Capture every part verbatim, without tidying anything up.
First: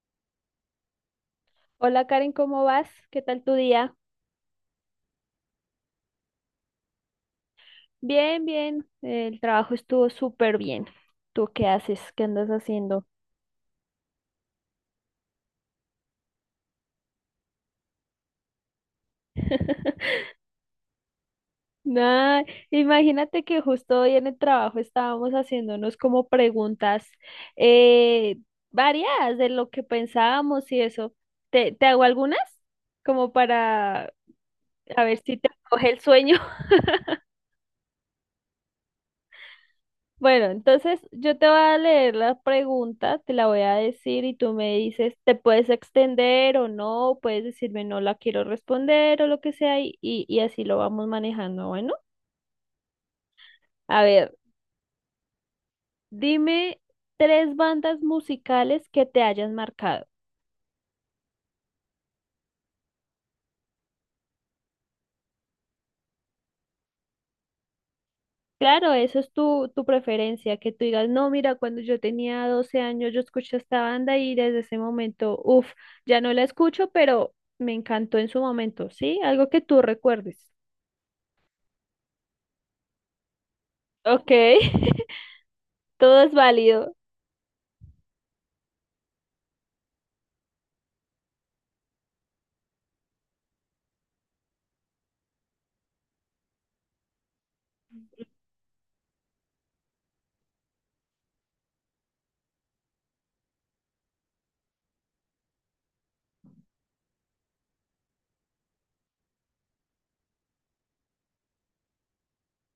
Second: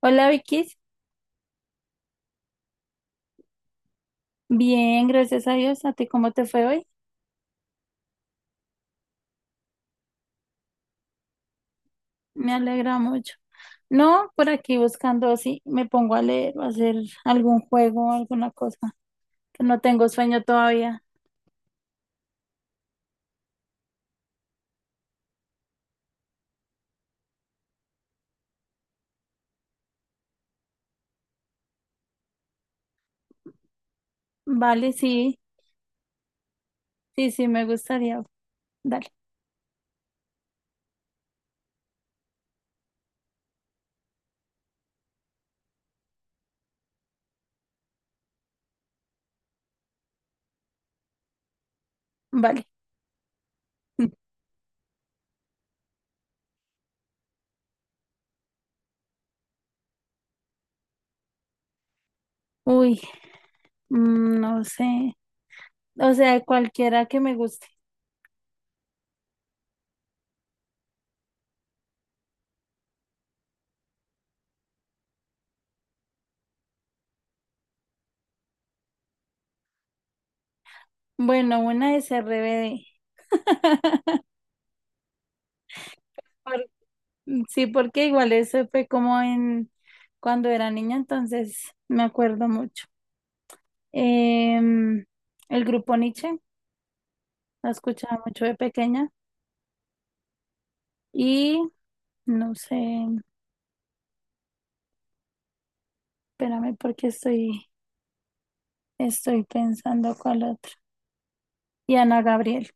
Hola Vicky, Hola Karen, ¿cómo vas? ¿Qué tal tu día? bien, gracias a Dios. ¿A ti cómo te fue hoy? Bien, bien. El trabajo estuvo súper bien. ¿Tú qué haces? ¿Qué andas Me alegra haciendo? mucho. No, por aquí buscando si me pongo a leer o a hacer algún juego o alguna cosa, que no tengo sueño todavía. Nah, imagínate que justo hoy en el trabajo estábamos haciéndonos como preguntas eh, variadas de lo que pensábamos y eso. ¿Te, te hago algunas? Como para Vale, a ver si sí, te coge el sueño. sí, sí, me gustaría. Dale, Bueno, entonces yo te voy a leer la pregunta, te la voy a decir y tú me dices, te puedes extender o no, puedes decirme no la quiero responder o lo que sea y, y, y así lo vamos manejando. Bueno, vale. a ver, dime tres bandas musicales que te hayan marcado. Uy, mm, no sé. O sea, cualquiera que me guste. Claro, eso es tu, tu preferencia, que tú digas, no, mira, cuando yo tenía doce años yo escuché esta banda y desde ese momento, uff, ya no la escucho, pero me encantó en su momento, ¿sí? Algo que tú recuerdes. Bueno, una es R B D. Ok, todo es Por- válido. Sí, porque igual eso fue como en cuando era niña, entonces me acuerdo mucho. Em, el grupo Nietzsche, la escuchaba mucho de pequeña y no sé, espérame porque estoy, estoy pensando cuál otro. Y Ana Gabriel.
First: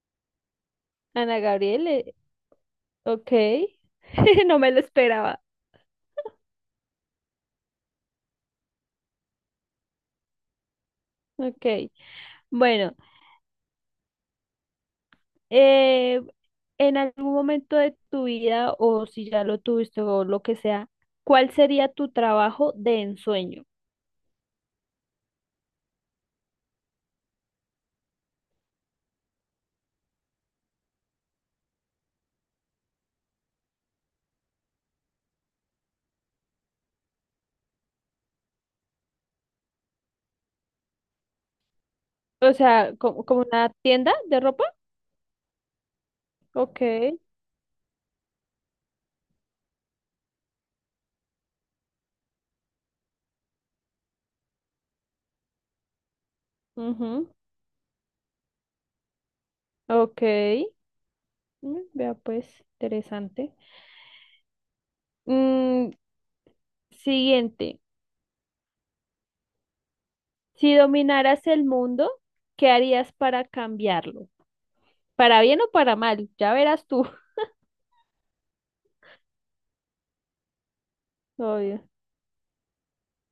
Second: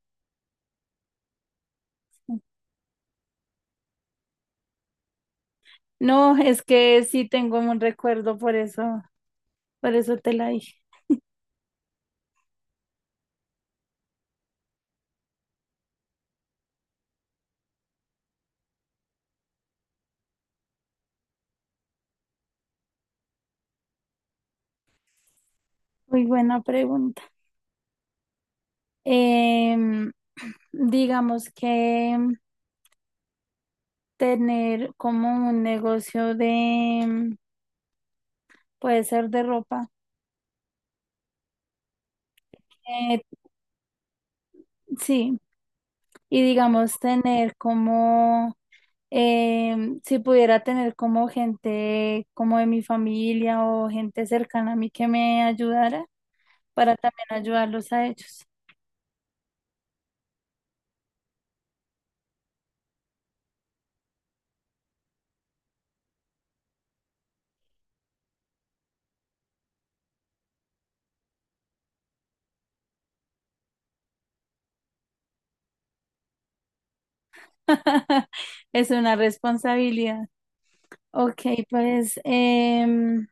Ana Gabriel, eh, ok. No me lo esperaba. No, es que sí tengo un recuerdo, por eso, por eso te la dije. Ok, bueno, eh, en algún momento de tu vida o si ya lo tuviste o lo que sea, ¿cuál sería tu trabajo de ensueño? Muy buena pregunta. Em, digamos que tener como un negocio de, puede ser de ropa. O sea, Eh, ¿como, como una tienda de ropa? sí, y Ok, digamos tener como Em, si pudiera tener como gente como de mi familia o gente cercana a mí que me ayudara para también ujú, ayudarlos a ellos. ok. Mm, vea pues, interesante. Mm, siguiente, si dominaras el mundo, ¿qué harías para cambiarlo? Para bien o para mal, ya verás tú. Es una responsabilidad. Ok, Obvio. pues, em,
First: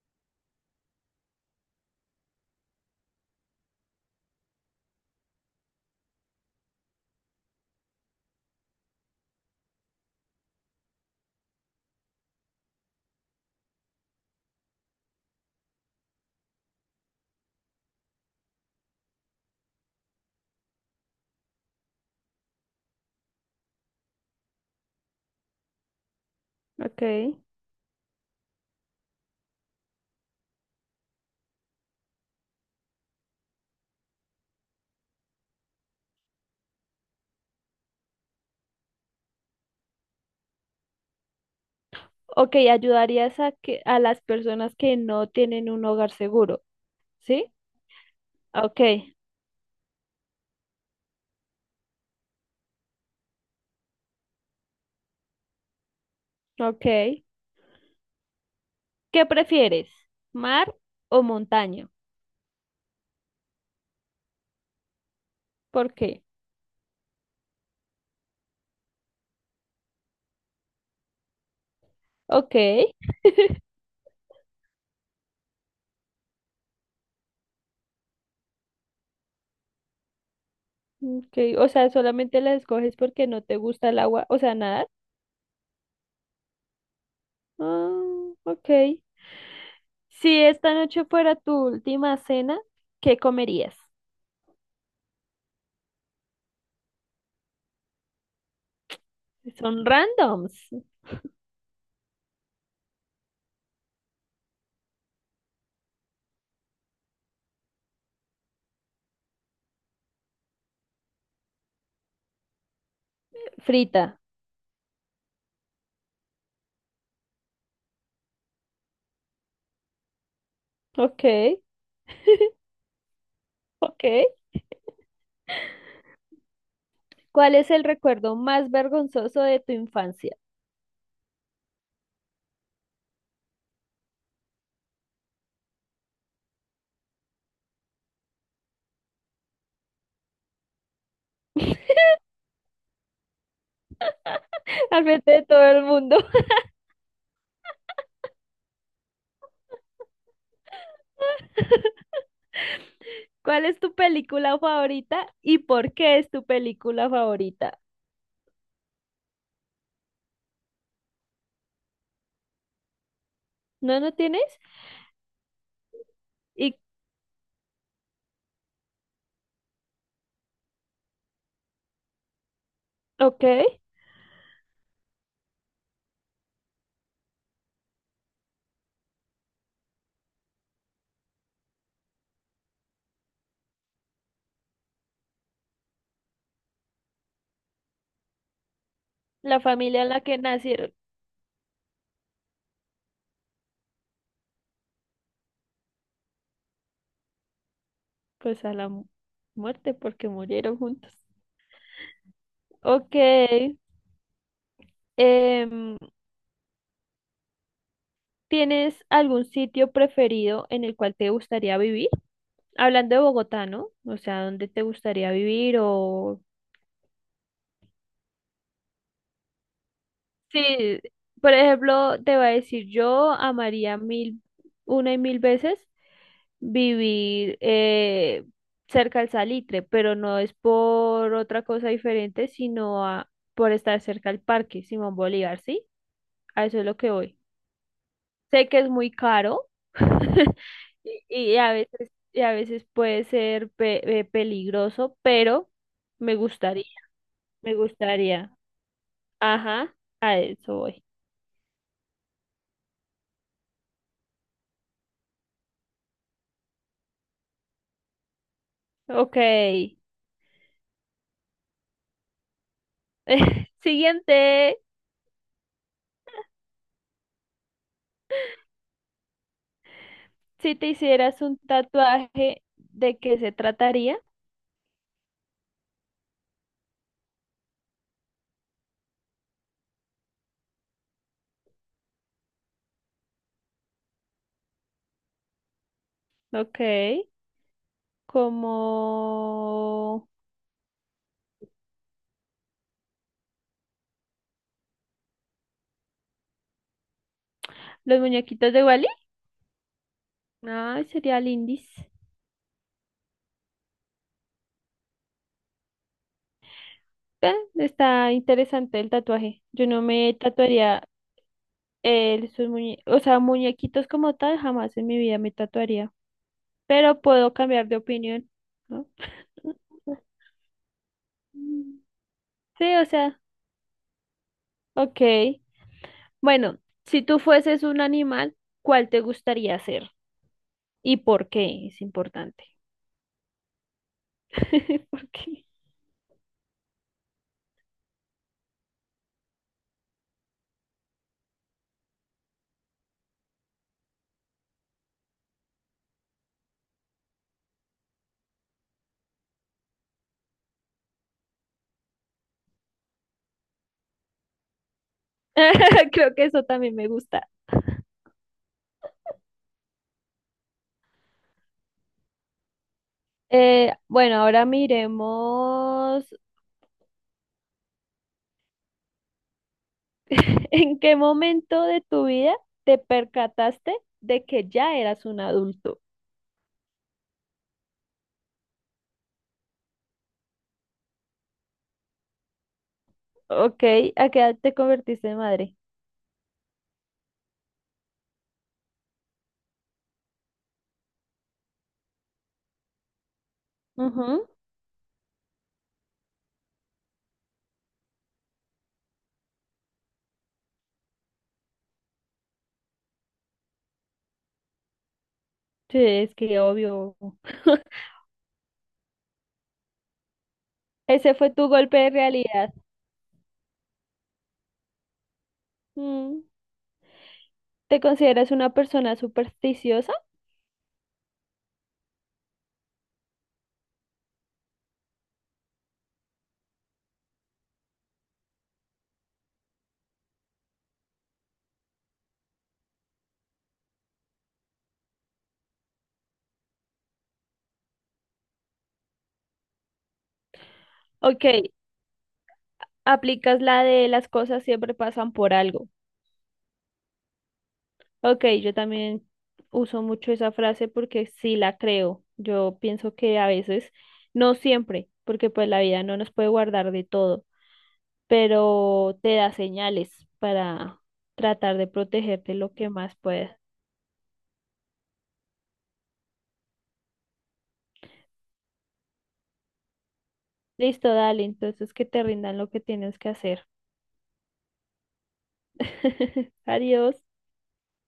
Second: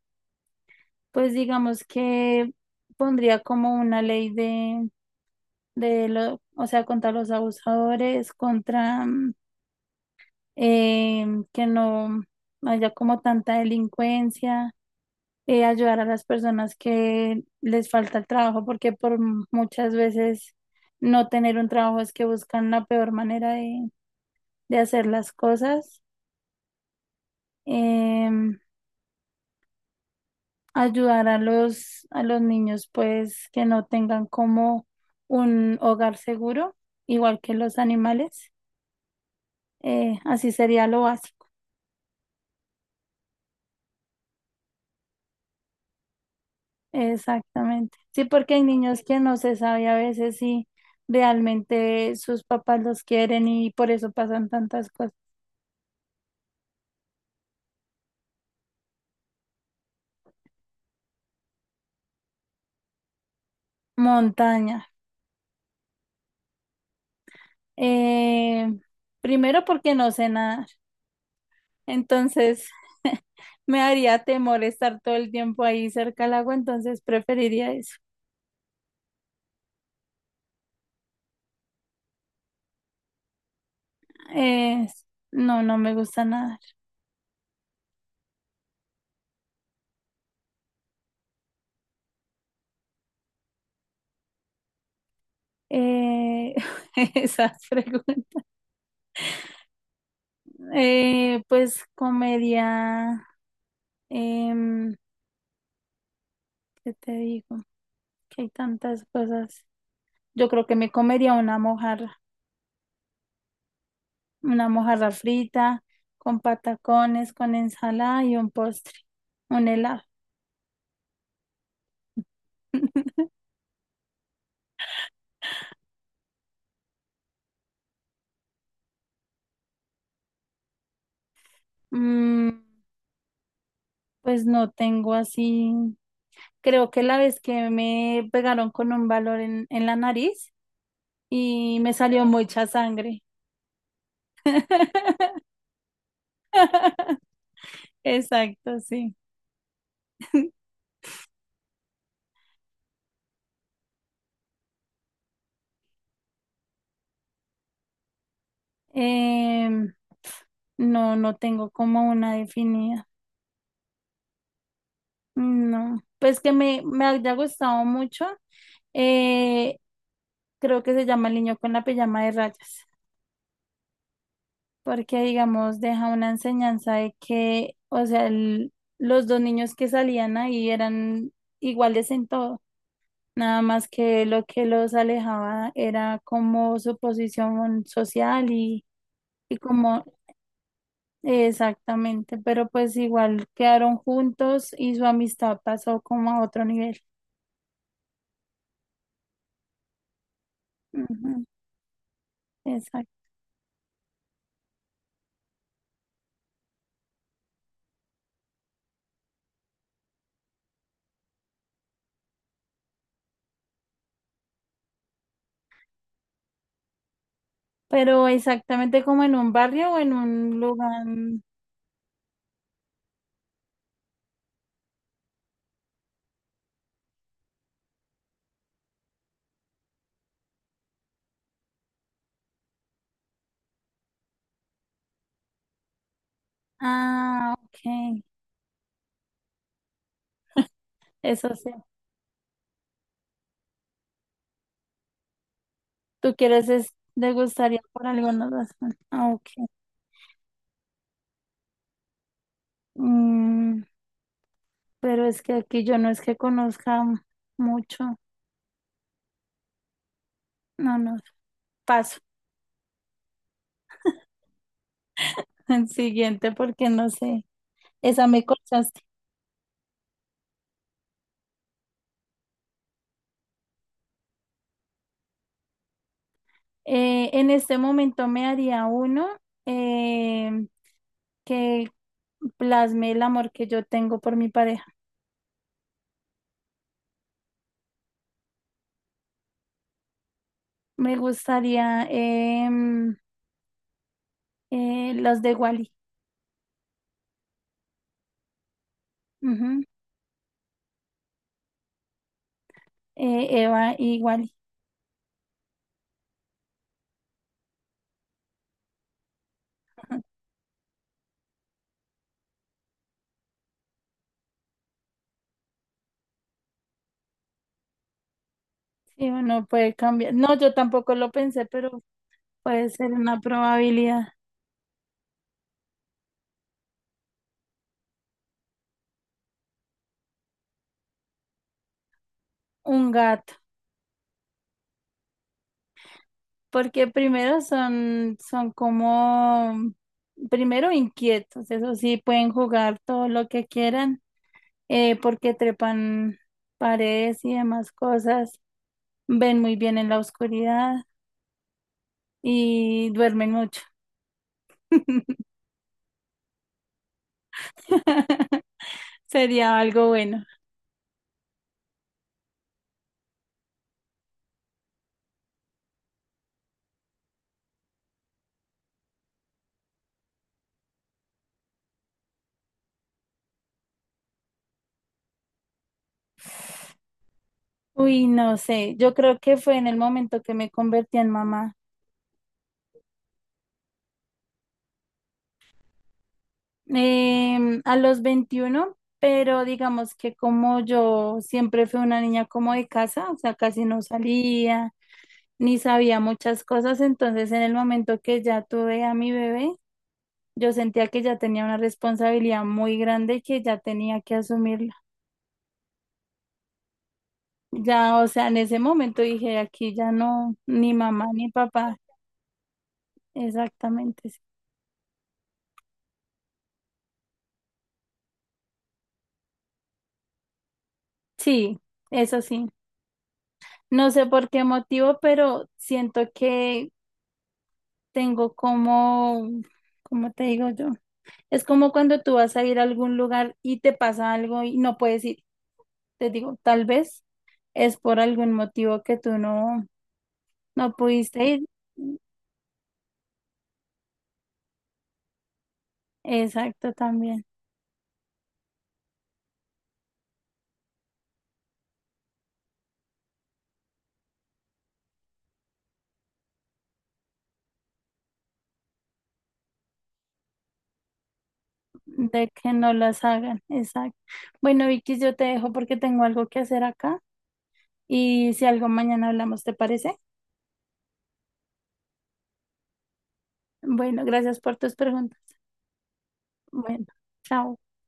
pues digamos que pondría como una ley de, de lo, o sea, contra los abusadores, contra mm, em, que no haya como tanta delincuencia eh, ayudar a las personas que les falta el trabajo, porque por m- muchas veces no tener un trabajo es que buscan la peor manera de, de hacer las cosas. Ok. Em, Ayudar a los, a los niños, pues, que no tengan como un hogar seguro, igual que los animales. Eh, así sería lo básico. Ok, ayudarías a que a las personas que no tienen un hogar seguro, ¿sí? Exactamente. Sí, porque hay Ok. niños que no se sabe a veces si realmente sus papás los quieren y por eso pasan tantas cosas. Ok. ¿Qué prefieres? ¿Mar o montaña? Montaña. ¿Por qué? Eh, Primero porque no sé nadar, Ok. entonces me haría temor estar todo el tiempo ahí cerca al agua, entonces preferiría eso. Ok. O sea, solamente la escoges porque no te gusta el agua. O sea, nadar. Eh, no, no me gusta nadar. Ah, ok. Si esta noche fuera tu última cena, ¿qué comerías? Eh, esas preguntas. Son randoms. Eh, pues comería, em, ¿qué te digo? Que hay tantas cosas. Yo creo que me comería una mojarra, Frita. una mojarra frita con patacones, con ensalada y un postre, un helado. Ok. Ok. ¿Cuál es el recuerdo más vergonzoso de tu infancia? Mm, pues no tengo así. Creo que la vez que me pegaron con un valor en, en la nariz y me salió mucha sangre. Al frente de todo el mundo. Exacto, sí. ¿Cuál es tu película favorita y por qué es tu película favorita? Em, no, no tengo como una definida. ¿No, no tienes? No. Pues que Y, me, me haya gustado mucho. eh, Creo que se llama El niño con la pijama de rayas. ok, Porque, digamos, deja una enseñanza de que, o sea, el- los dos niños que salían ahí eran iguales en todo, nada más que lo que los alejaba era como su posición social y, y la familia como en la que nacieron, exactamente, pero pues igual quedaron juntos y su amistad pasó como a otro nivel. pues a la mu- muerte porque murieron juntos. Ujú, exacto. Ok, em, ¿tienes algún sitio preferido en el cual te gustaría vivir? Hablando de Bogotá, ¿no? O sea, ¿dónde te gustaría vivir o Pero exactamente como en un barrio o en un sí, lugar. por ejemplo, te voy a decir, yo amaría mil, una y mil veces vivir eh, cerca al salitre, pero no es por otra cosa diferente, sino a- por estar cerca al parque Simón Bolívar, ¿sí? A eso es lo que voy. Ah, ok. Sé que es muy caro y, Eso y sí. a veces, y a veces puede ser pe- eh, peligroso, pero Tú me quieres gustaría, es me degustaría por alguna gustaría. razón. Ah, ok. Ajá, a eso voy. Mm, pero es que aquí yo no es que conozca mucho. Ok. No, no. Paso. Siguiente, El siguiente porque no sé. Esa me cortaste. si te hicieras un tatuaje, ¿de qué se trataría? Eh, en este momento me haría uno eh, que plasme el amor que yo tengo por mi pareja. Ok, como Me gustaría em, eh, los de Wally. los muñequitos de Wally. Ujú. Ay, sería lindis. Eh, Eva y Wally. Ve, está interesante el tatuaje. Yo no me tatuaría eh, sus muñe- o sea, muñequitos como tal, jamás en mi vida me tatuaría. Pero puedo cambiar de opinión, ¿no? Sí, uno puede cambiar. No, yo tampoco lo pensé, pero Puede Sí, o ser una sea, probabilidad. ok. Bueno, si tú fueses un animal, ¿cuál te gustaría ser? ¿Y por qué? Es importante. Un gato, ¿Por qué? porque primero son, son como, primero inquietos, eso sí, pueden jugar todo lo que quieran, eh, porque trepan paredes y demás cosas, ven muy bien en la oscuridad y duermen mucho. Creo que eso también me gusta. Sería algo bueno. Eh, bueno, ahora miremos en qué momento de tu vida te percataste de que ya eras un adulto. Uy, no sé, yo creo que fue en el momento que me convertí en mamá. Ok, ¿a qué edad te convertiste en madre? Em, a los veintiuno pero digamos que como yo siempre fui una niña como de casa, o sea, casi no Ujú. salía, ni sabía muchas cosas, entonces en el momento que ya tuve a mi bebé, yo sentía que ya tenía una responsabilidad muy grande y que ya tenía que asumirla. Sí, es que obvio. Ya, o sea, en ese momento dije, aquí ya no, ni mamá Ese fue ni tu papá, golpe de realidad. exactamente. Sí, Mm. ¿Te consideras una persona supersticiosa? sí, eso sí. No sé por qué motivo, pero siento que tengo como, ¿cómo te digo yo? Es como cuando tú vas a ir a algún lugar y te pasa algo y no puedes ir. Te digo, tal vez es por algún motivo que tú no, no pudiste Ok, ir. aplicas la de las cosas siempre pasan por algo. Exacto, también, Ok, yo también uso mucho esa frase porque sí la creo. Yo pienso que a veces, no siempre, porque pues la vida no nos puede guardar de todo, pero te da señales para tratar de de protegerte que lo que no más las puedas. hagan, exacto. Bueno, Vicky, yo te dejo porque tengo algo que hacer acá y si algo mañana hablamos, ¿te parece? Listo, dale, entonces que te rindan lo que tienes que hacer. Bueno, gracias por tus preguntas. Bueno, Adiós. chao.